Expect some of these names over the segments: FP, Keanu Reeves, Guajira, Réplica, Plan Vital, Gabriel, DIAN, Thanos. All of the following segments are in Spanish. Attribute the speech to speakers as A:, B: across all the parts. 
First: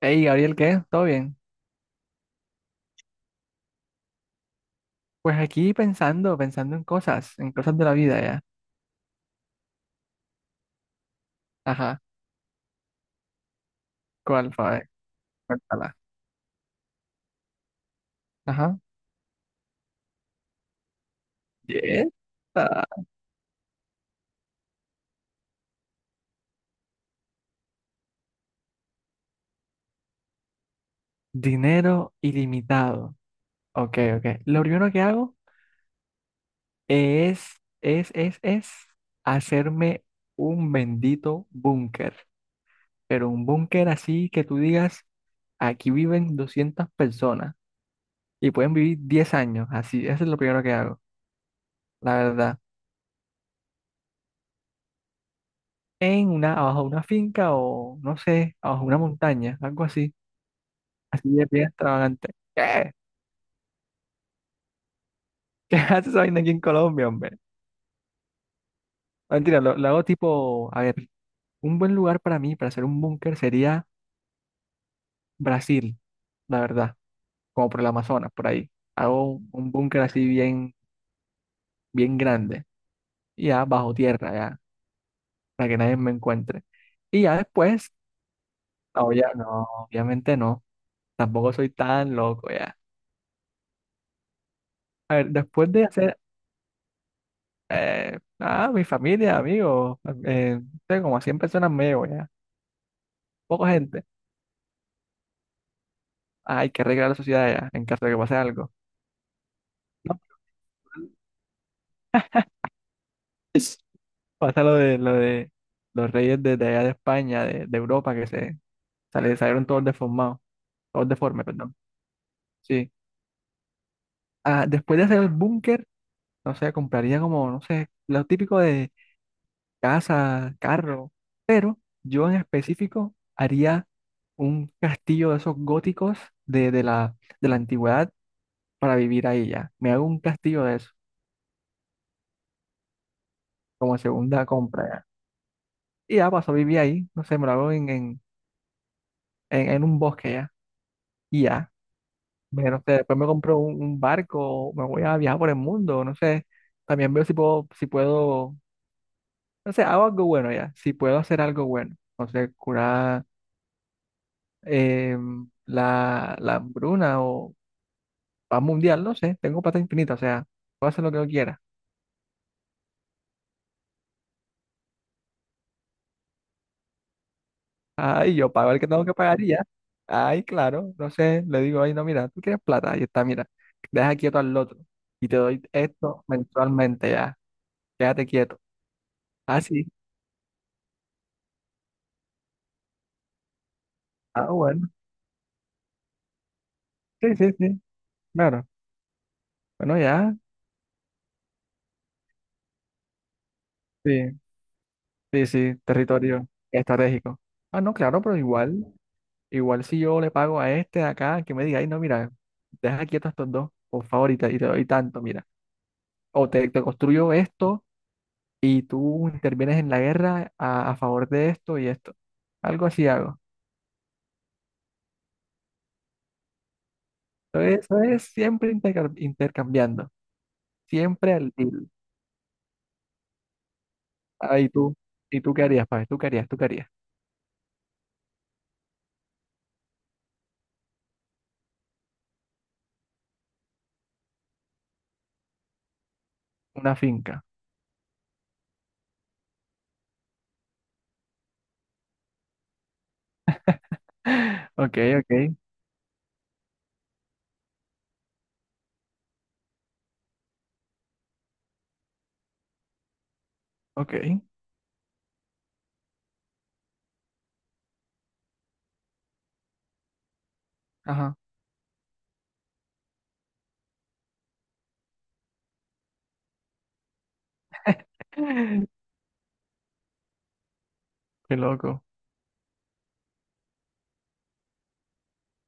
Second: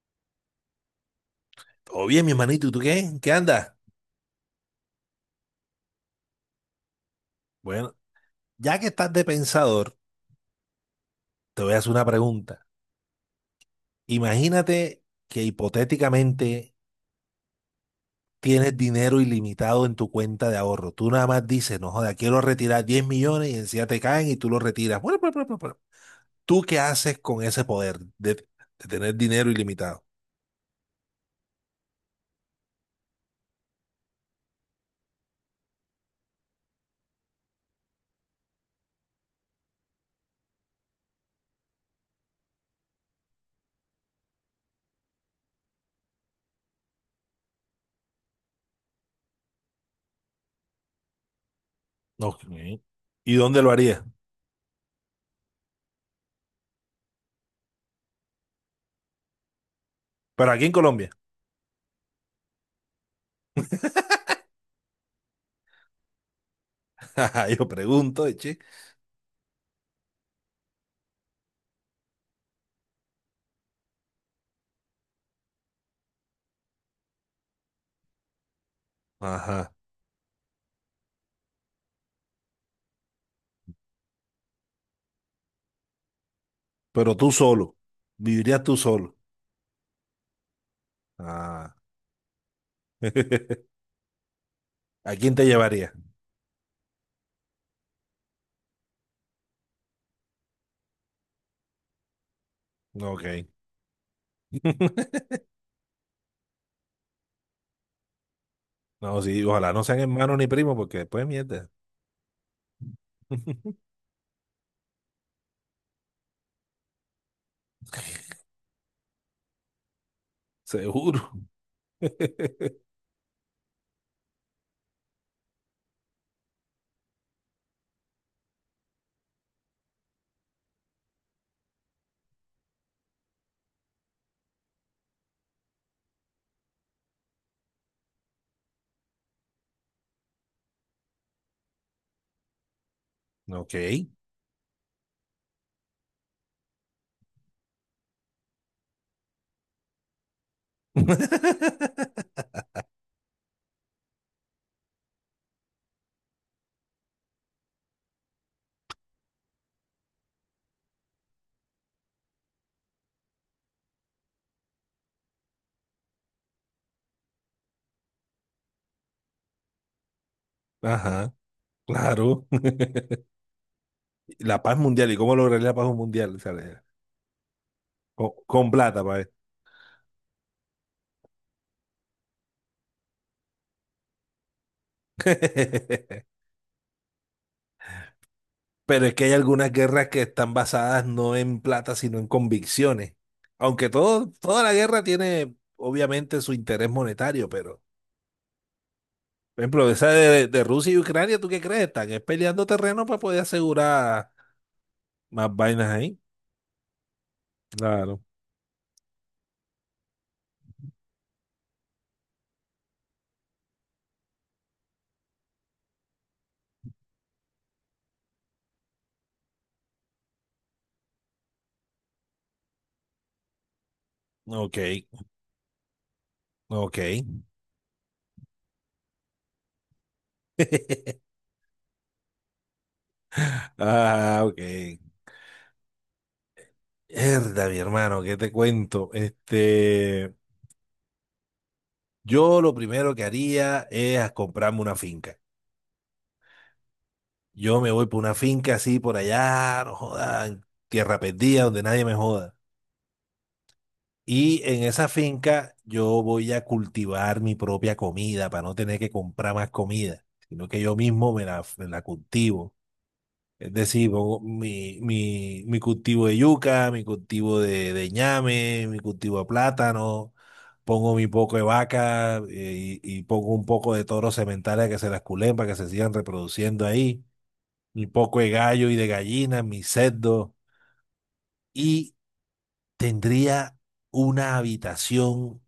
A: Hey, Gabriel, ¿qué? ¿Todo bien?
B: Todo bien, mi hermanito, ¿y tú qué? ¿Qué andas?
A: Pues aquí pensando, en cosas, de la
B: Bueno,
A: vida ya.
B: ya que estás de pensador, te voy a hacer
A: Ajá.
B: una pregunta.
A: ¿Cuál fue? A ver,
B: Imagínate que
A: cuéntala.
B: hipotéticamente tienes
A: Ajá.
B: dinero ilimitado en tu cuenta de ahorro. Tú nada más dices, no
A: Bien.
B: joda, quiero retirar
A: Ah,
B: 10 millones y encima te caen y tú lo retiras. Bueno, bueno. ¿Tú qué haces con ese poder de tener dinero ilimitado?
A: Dinero ilimitado. Ok, ok. Lo primero que hago es, es hacerme un bendito búnker. Pero un búnker así que tú digas, aquí viven 200 personas y pueden vivir 10 años. Así, eso es lo primero que hago, la
B: Ok.
A: verdad.
B: ¿Y dónde lo harías?
A: En una, abajo de una finca o no sé, abajo de una montaña, algo así,
B: Pero aquí en Colombia.
A: así de bien extravagante. ¿Qué? ¿Qué haces esa vaina aquí en Colombia, hombre?
B: Ajá, yo pregunto, che.
A: No, mentira, lo hago tipo, a ver, un buen lugar para mí, para hacer un búnker sería Brasil, la verdad, como por el Amazonas, por ahí. Hago un
B: Ajá.
A: búnker así bien, bien grande, y ya bajo tierra, ya, para que nadie me encuentre.
B: Pero
A: Y
B: tú
A: ya
B: solo.
A: después,
B: Vivirías tú
A: no,
B: solo.
A: ya, no, obviamente no, tampoco soy
B: Ah.
A: tan loco, ya.
B: ¿A
A: A ver,
B: quién te
A: después de
B: llevaría?
A: hacer, eh, nada, mi familia, amigos, tengo como 100 personas me llevo ya,
B: No, ok.
A: poca gente. Ah, hay que arreglar la sociedad ya, en caso de que pase algo.
B: No, sí, ojalá no sean
A: No,
B: hermanos ni primos, porque después mierda.
A: es- pasa lo de los reyes de allá de España, de Europa, que se salieron todos deformados, todos
B: Seguro.
A: deformes, perdón. Sí. Ah, después de hacer el búnker, no sé, compraría como, no sé, lo típico de casa, carro, pero yo en específico haría un castillo de esos góticos de la, antigüedad para vivir ahí ya. Me hago un castillo de eso,
B: Ok.
A: como segunda compra ya. Y ya paso a vivir ahí, no sé, me lo hago en un bosque ya. Y ya, no sé, después me compro un barco, me voy a viajar por el mundo, no sé. También veo si puedo, no sé, hago algo bueno ya, si puedo hacer algo bueno. No sé, curar, eh, la, la hambruna o paz mundial, no sé, tengo plata infinita, o sea, puedo hacer lo que yo
B: Ajá,
A: quiera.
B: claro. La paz mundial, ¿y cómo lograr la paz mundial? O sea, le-
A: Ay, yo
B: con
A: pago el que
B: plata,
A: tengo que
B: pa' ver.
A: pagar y ya. Ay, claro. No sé, le digo, ay, no, mira, tú quieres plata. Ahí está, mira. Deja quieto al otro. Y te doy esto mensualmente ya. Quédate quieto.
B: Pero es que hay
A: Ah,
B: algunas
A: sí.
B: guerras que están basadas no en plata, sino en convicciones. Aunque todo,
A: Ah,
B: toda la
A: bueno.
B: guerra tiene, obviamente, su interés
A: Sí,
B: monetario,
A: sí, sí.
B: pero
A: Claro.
B: por ejemplo,
A: Bueno,
B: esa
A: ya.
B: de Rusia y Ucrania, ¿tú qué crees? Están es peleando terreno para poder
A: Sí,
B: asegurar
A: sí,
B: más
A: sí.
B: vainas ahí.
A: Territorio estratégico. Ah, no,
B: Claro.
A: claro, pero igual, igual si yo le pago a este de acá, que me diga, ay, no, mira, deja quieto a estos dos, por favor, y te doy tanto, mira. O te construyo esto y tú intervienes en la guerra a favor de esto y esto. Algo así hago.
B: Ok, ok.
A: Entonces, eso es siempre intercambiando, siempre al deal.
B: Ah, ok.
A: Ah, ¿y tú qué harías, Pablo? ¿Tú qué harías? ¿Tú qué harías?
B: Herda, mi hermano, ¿qué te cuento? Este, yo lo primero que haría es a comprarme una finca.
A: Una finca.
B: Yo me voy por una finca así por allá, no jodan, tierra perdida, donde nadie me joda. Y en
A: Ok,
B: esa
A: ok,
B: finca yo voy a cultivar mi propia comida para no tener que comprar más comida, sino que yo mismo me la cultivo. Es decir, pongo
A: ok.
B: mi cultivo de yuca, mi cultivo de ñame, mi cultivo de plátano, pongo mi
A: Ajá.
B: poco de vaca y pongo un poco de toros sementales que se las culen para que se sigan reproduciendo ahí, mi poco de gallo y de gallina, mi cerdo
A: Qué loco.
B: y tendría una habitación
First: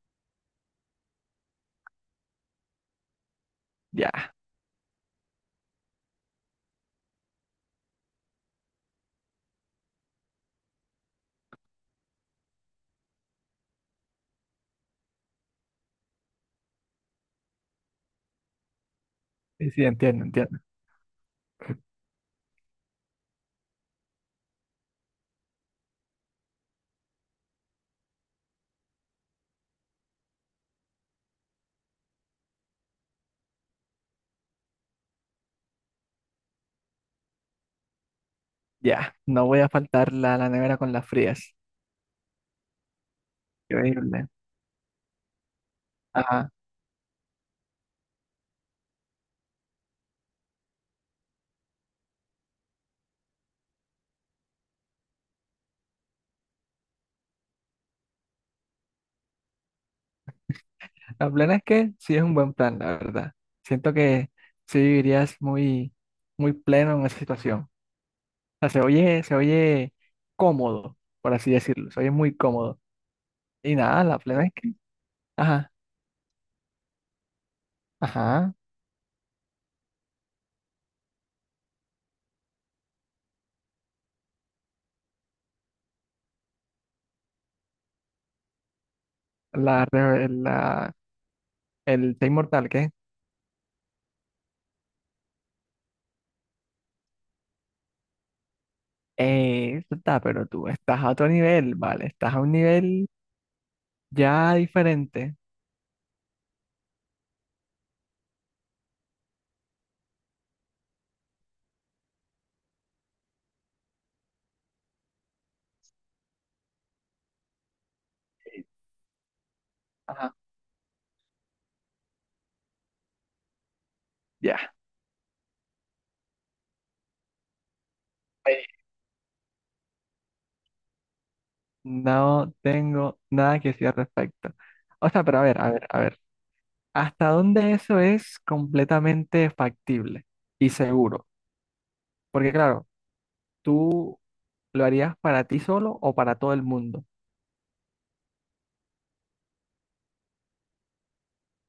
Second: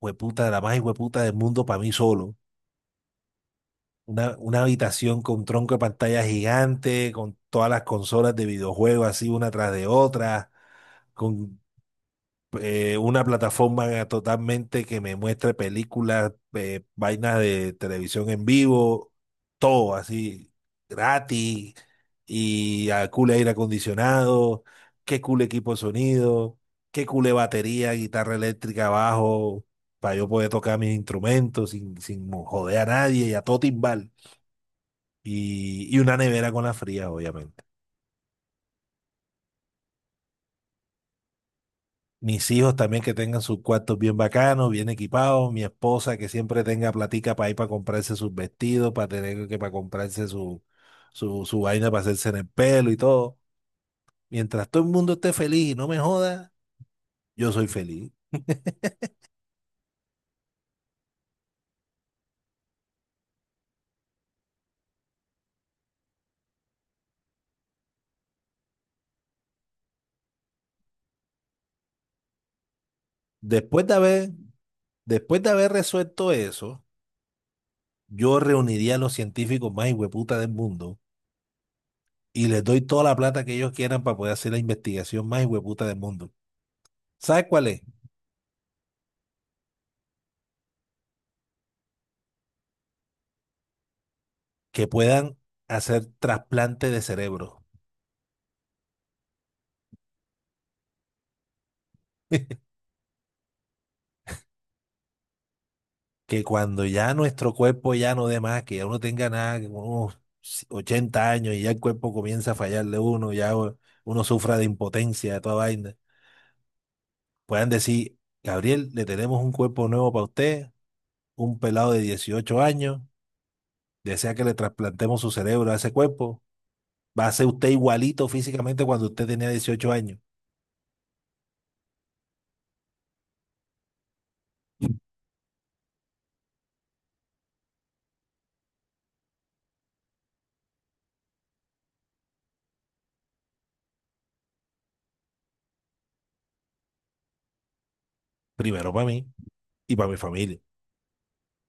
B: hueputa, la más hueputa del mundo para mí solo.
A: Ya.
B: Una habitación con tronco de pantalla gigante, con todas las consolas de videojuegos así una tras de otra, con una plataforma totalmente que me muestre películas, vainas de televisión en vivo,
A: Sí, sí,
B: todo
A: entiendo,
B: así
A: entiendo.
B: gratis y a cool aire acondicionado, qué cool equipo de sonido, qué cool batería, guitarra eléctrica, bajo, para yo poder tocar mis instrumentos sin joder a nadie y a todo timbal. Y una nevera con la fría, obviamente.
A: Ya. No voy a faltar la, la nevera con las frías.
B: Mis hijos también que tengan sus cuartos bien
A: Increíble.
B: bacanos, bien equipados. Mi esposa que
A: Ajá.
B: siempre tenga platica para ir para comprarse sus vestidos, para tener que para comprarse su vaina para hacerse en el pelo y todo. Mientras todo el mundo esté feliz y no me joda, yo soy feliz.
A: La plena es que sí es un buen plan, la verdad. Siento que sí vivirías muy, muy pleno en esa situación. Sea, se oye cómodo, por así decirlo, se oye muy cómodo. Y
B: Después de
A: nada, la
B: haber,
A: plena es que,
B: después de haber
A: ajá,
B: resuelto eso, yo
A: ajá,
B: reuniría a los científicos más hueputa del mundo y les doy toda la plata que ellos quieran para poder hacer la investigación más hueputa del mundo. ¿Sabes cuál es?
A: la, re- la, el Te Inmortal, ¿qué?
B: Que puedan hacer trasplante de cerebro.
A: Eso está, pero tú estás a otro nivel, ¿vale? Estás a un nivel ya diferente.
B: Que cuando ya nuestro cuerpo ya no dé más, que ya uno tenga nada, que unos 80 años y ya el cuerpo comienza a fallarle a uno, ya u- uno sufra de impotencia, de toda vaina, puedan decir, Gabriel, le tenemos un cuerpo nuevo para
A: Ajá,
B: usted, un pelado de 18 años, desea que le
A: ya.
B: trasplantemos su cerebro a ese cuerpo, va a ser usted igualito
A: Ahí.
B: físicamente cuando usted tenía 18 años,
A: No tengo nada que decir al respecto. O sea, pero a ver, a ver, a ver. ¿Hasta dónde eso es completamente factible y seguro? Porque claro, tú, ¿lo harías para ti solo o para todo el mundo?
B: primero para mí y para mi familia.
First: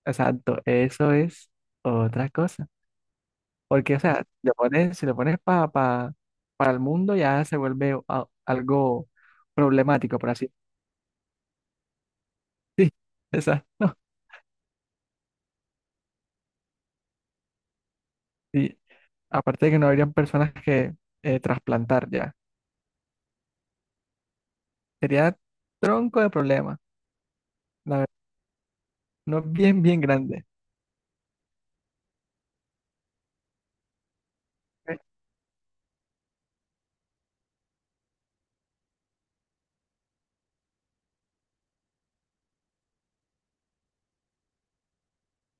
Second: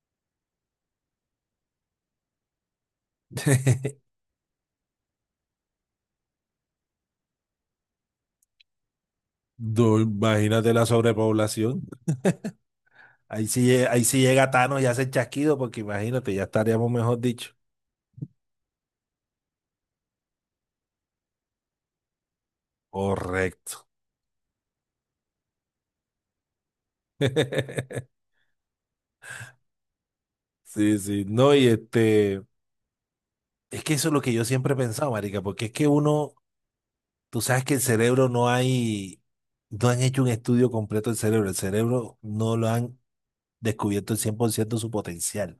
A: Exacto, eso es otra cosa. Porque, o sea, le pones, si le pones para el mundo, ya se vuelve algo
B: Do-
A: problemático, por así
B: imagínate la sobrepoblación.
A: decirlo. Sí,
B: Ahí sí, lle-
A: exacto.
B: ahí sí llega Thanos y hace el chasquido, porque imagínate, ya estaríamos mejor dicho.
A: Y aparte de que no habrían personas que, trasplantar ya.
B: Correcto.
A: Sería tronco de problema. La verdad, no bien, bien grande.
B: Sí, sí. No, y este, es que eso es lo que yo siempre he pensado, marica, porque es que uno, tú sabes que el cerebro no hay, no han hecho un estudio completo del cerebro. El cerebro no lo han descubierto el 100% su potencial.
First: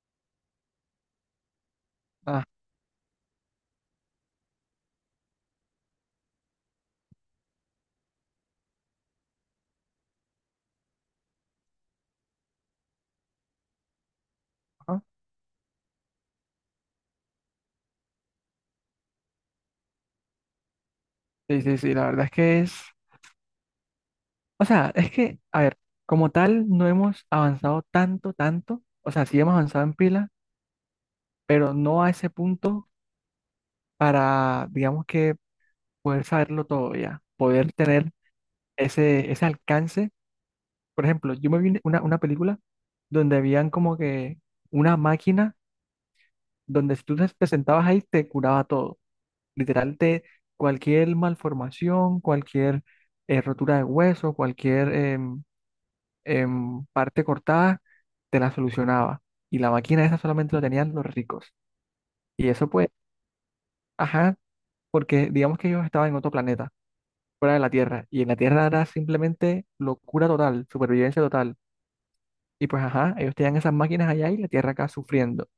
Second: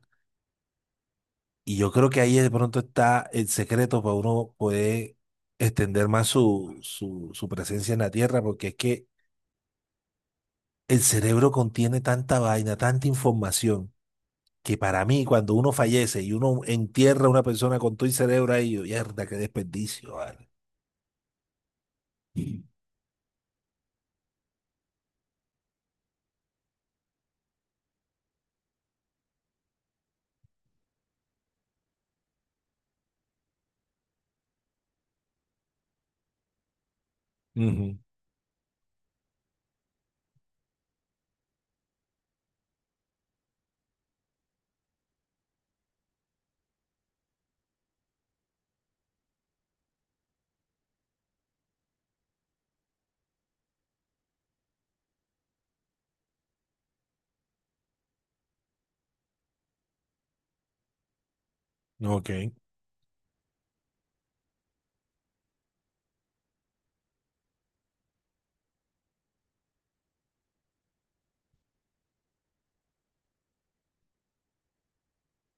B: Y yo creo que ahí
A: Ajá.
B: de pronto está el secreto para uno poder extender más su presencia en la Tierra, porque es que el cerebro contiene tanta vaina, tanta información, que para mí, cuando uno fallece y uno entierra a una persona con todo el cerebro ahí, yo, mierda, qué desperdicio, vale".
A: Sí, sí, sí, la verdad es que es. O sea, es que, a ver, como tal, no hemos avanzado tanto, tanto. O sea, sí hemos avanzado en pila, pero no a ese punto para, digamos que, poder saberlo todo ya, poder
B: Ujú,
A: tener ese, ese alcance. Por ejemplo, yo me vi una película donde habían como que una máquina donde si tú te sentabas ahí te curaba todo. Literal, te, cualquier malformación, cualquier, rotura de hueso, cualquier... en parte cortada, te la solucionaba. Y la máquina esa solamente lo tenían los ricos.
B: ok.
A: Y eso pues, ajá, porque digamos que ellos estaban en otro planeta, fuera de la Tierra. Y en la Tierra era simplemente locura total, supervivencia total. Y pues, ajá, ellos tenían esas máquinas allá y la Tierra acá sufriendo.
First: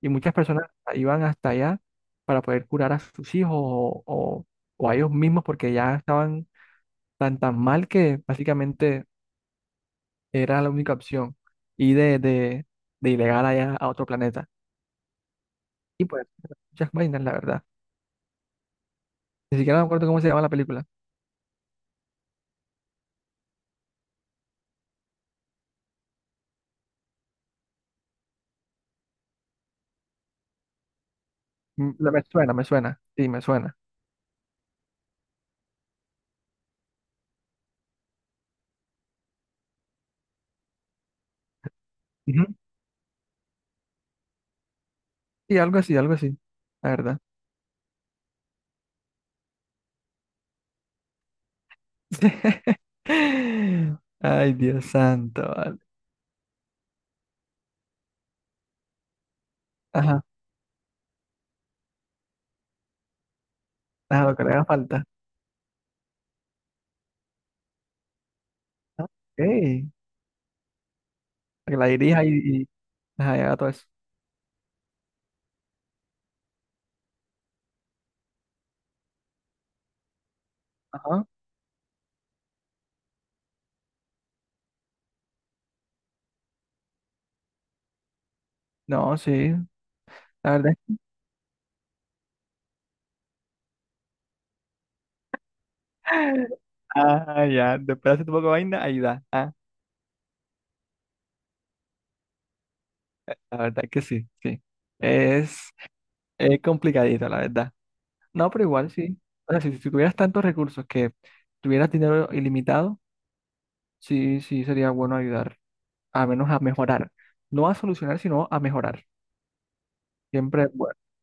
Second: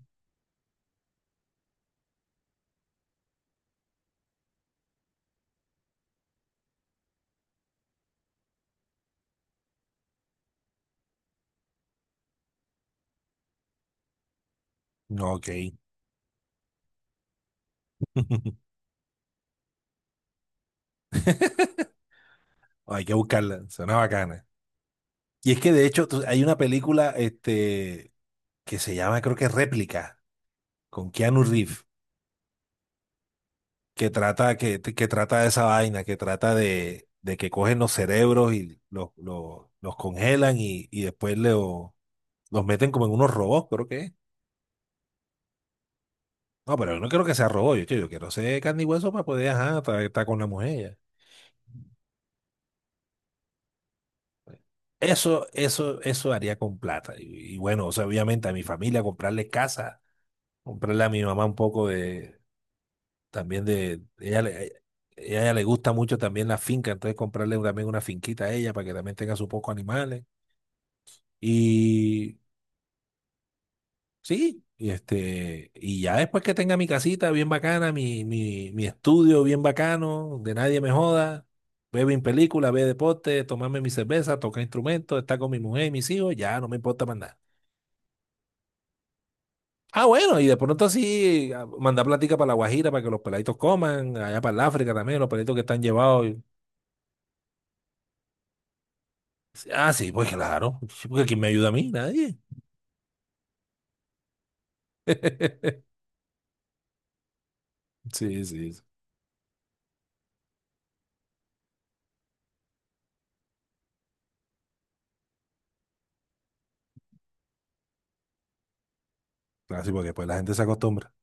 A: Y muchas personas iban hasta allá para poder curar a sus hijos o a ellos mismos porque ya estaban tan tan mal que básicamente era la única opción. Y de ilegal allá a otro planeta.
B: Ujú, ok.
A: Y pues, muchas vainas, la verdad. Ni siquiera me acuerdo cómo se llama la película.
B: Hay que buscarla, suena bacana. Y es que de hecho tú- hay una película este, que se llama, creo que Réplica, con Keanu Reeves,
A: Mm, me suena, me suena. Sí, me suena.
B: que trata de esa vaina, que trata de que cogen los cerebros y los congelan y después le
A: Ujú.
B: los meten como en unos robots, creo que es.
A: Y algo así,
B: No,
A: la
B: pero yo no
A: verdad.
B: quiero que sea robot, yo quiero ser carne y hueso para poder, ajá, estar con la mujer. Ya.
A: Ay, Dios santo,
B: Eso,
A: vale.
B: eso, eso haría con plata. Y bueno, o sea, obviamente a mi familia comprarle casa,
A: Ajá,
B: comprarle a mi mamá un poco de, también de,
A: ajá, lo
B: ella
A: que le
B: le,
A: haga falta.
B: ella le gusta mucho también la finca, entonces comprarle también una finquita a ella para que
A: Ah, ok,
B: también tenga sus pocos
A: que
B: animales.
A: la dirija
B: Y
A: y ajá, y haga todo eso.
B: sí, y este, y ya después que tenga mi casita bien bacana, mi estudio bien bacano, de nadie me
A: Ajá,
B: joda, veo mi película, veo deporte, tomarme mi cerveza, tocar instrumentos, estar con mi mujer y mis hijos, ya no me importa más nada.
A: no, sí,
B: Ah, bueno, y
A: la
B: de
A: verdad.
B: pronto sí, a- mandar plática para la Guajira para que los peladitos coman, allá para el África también, los peladitos que están llevados. Y-
A: Ah, ya, después hace tu poco de vaina, ahí da. Ah,
B: ah, sí, pues claro, sí, porque ¿quién me ayuda a mí? Nadie.
A: la verdad que sí, sí. Es, es complicadito, la verdad.
B: Sí, sí,
A: No, pero
B: sí.
A: igual sí. O sea, si, si tuvieras tantos recursos que tuvieras dinero ilimitado, sí, sí sería bueno ayudar, a menos a mejorar. No a solucionar, sino a mejorar.
B: Claro, sí, porque pues la gente se
A: Siempre, es bueno,
B: acostumbra.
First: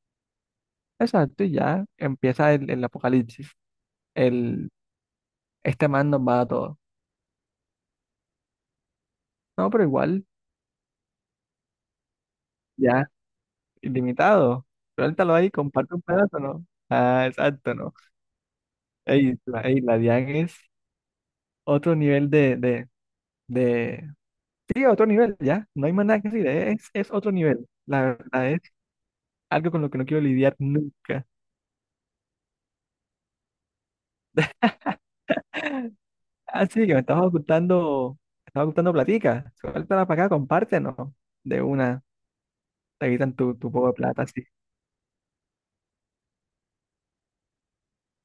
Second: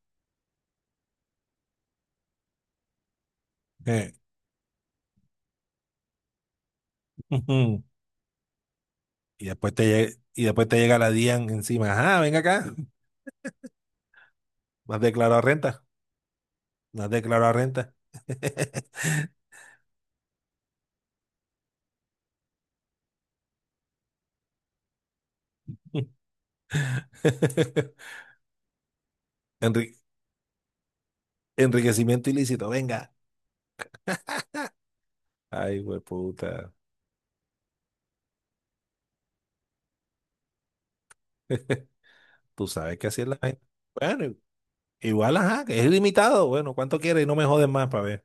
A: exacto, y ya empieza el apocalipsis.
B: Eh.
A: El, este man nos va a todo.
B: Y
A: No,
B: después te,
A: pero
B: lle-
A: igual,
B: y después te llega la DIAN encima. Ajá, venga acá.
A: ya, ilimitado.
B: No has
A: Suéltalo
B: declarado
A: ahí,
B: renta.
A: comparte un pedazo, ¿no?
B: No has
A: Ah,
B: declarado
A: exacto,
B: renta.
A: ¿no? Ey, la DIAN es otro nivel de... Sí, otro nivel, ya. No hay más nada que decir, es otro nivel. La verdad algo con lo
B: Enri-
A: que no quiero lidiar nunca.
B: enriquecimiento ilícito, venga. Ay, güey,
A: Ah,
B: puta.
A: sí, que me estabas ocultando platica. Suéltala para acá, compártenos. De una,
B: Tú sabes que
A: te
B: así es
A: quitan
B: la
A: tu,
B: gente.
A: tu poco de plata,
B: Bueno,
A: así.
B: igual, ajá, que es ilimitado. Bueno, ¿cuánto quieres? Y no me jodes más para ver.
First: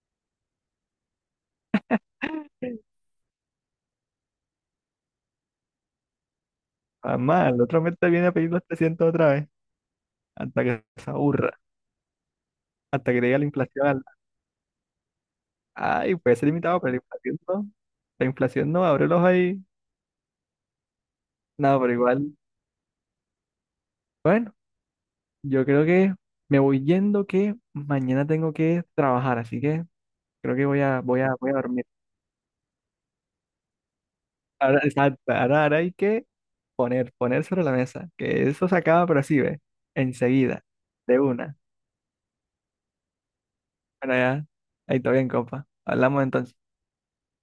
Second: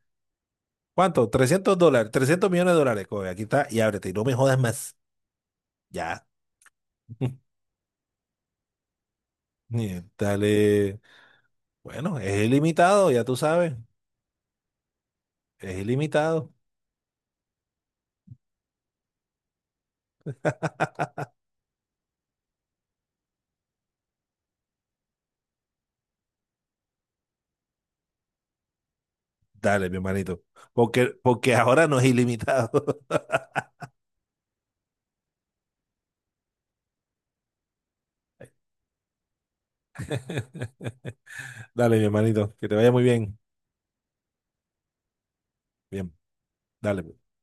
B: ¿Cuánto? $300, $300 millones. Coge, aquí está y ábrete. Y no me jodas más. Ya.
A: Mamá, el otro mes te viene a pedir los 300 otra vez, hasta que
B: Dale.
A: se aburra,
B: Bueno, es ilimitado,
A: hasta que
B: ya tú
A: llegue la
B: sabes.
A: inflación.
B: Es
A: Ay, puede ser
B: ilimitado.
A: limitado, pero la inflación no. La inflación no, abre los ahí. No, pero igual. Bueno, yo creo que me voy yendo que mañana tengo que trabajar, así que
B: Dale, mi hermanito.
A: creo que
B: Porque,
A: voy a
B: porque
A: dormir.
B: ahora no es ilimitado.
A: Ahora, exacto, ahora, ahora hay que poner, poner sobre la mesa, que eso se acaba, pero así ve, enseguida, de una.
B: Dale, mi hermanito. Que te vaya muy bien.
A: Bueno, ya, ahí está bien, compa.
B: Bien,
A: Hablamos entonces.
B: dale pues.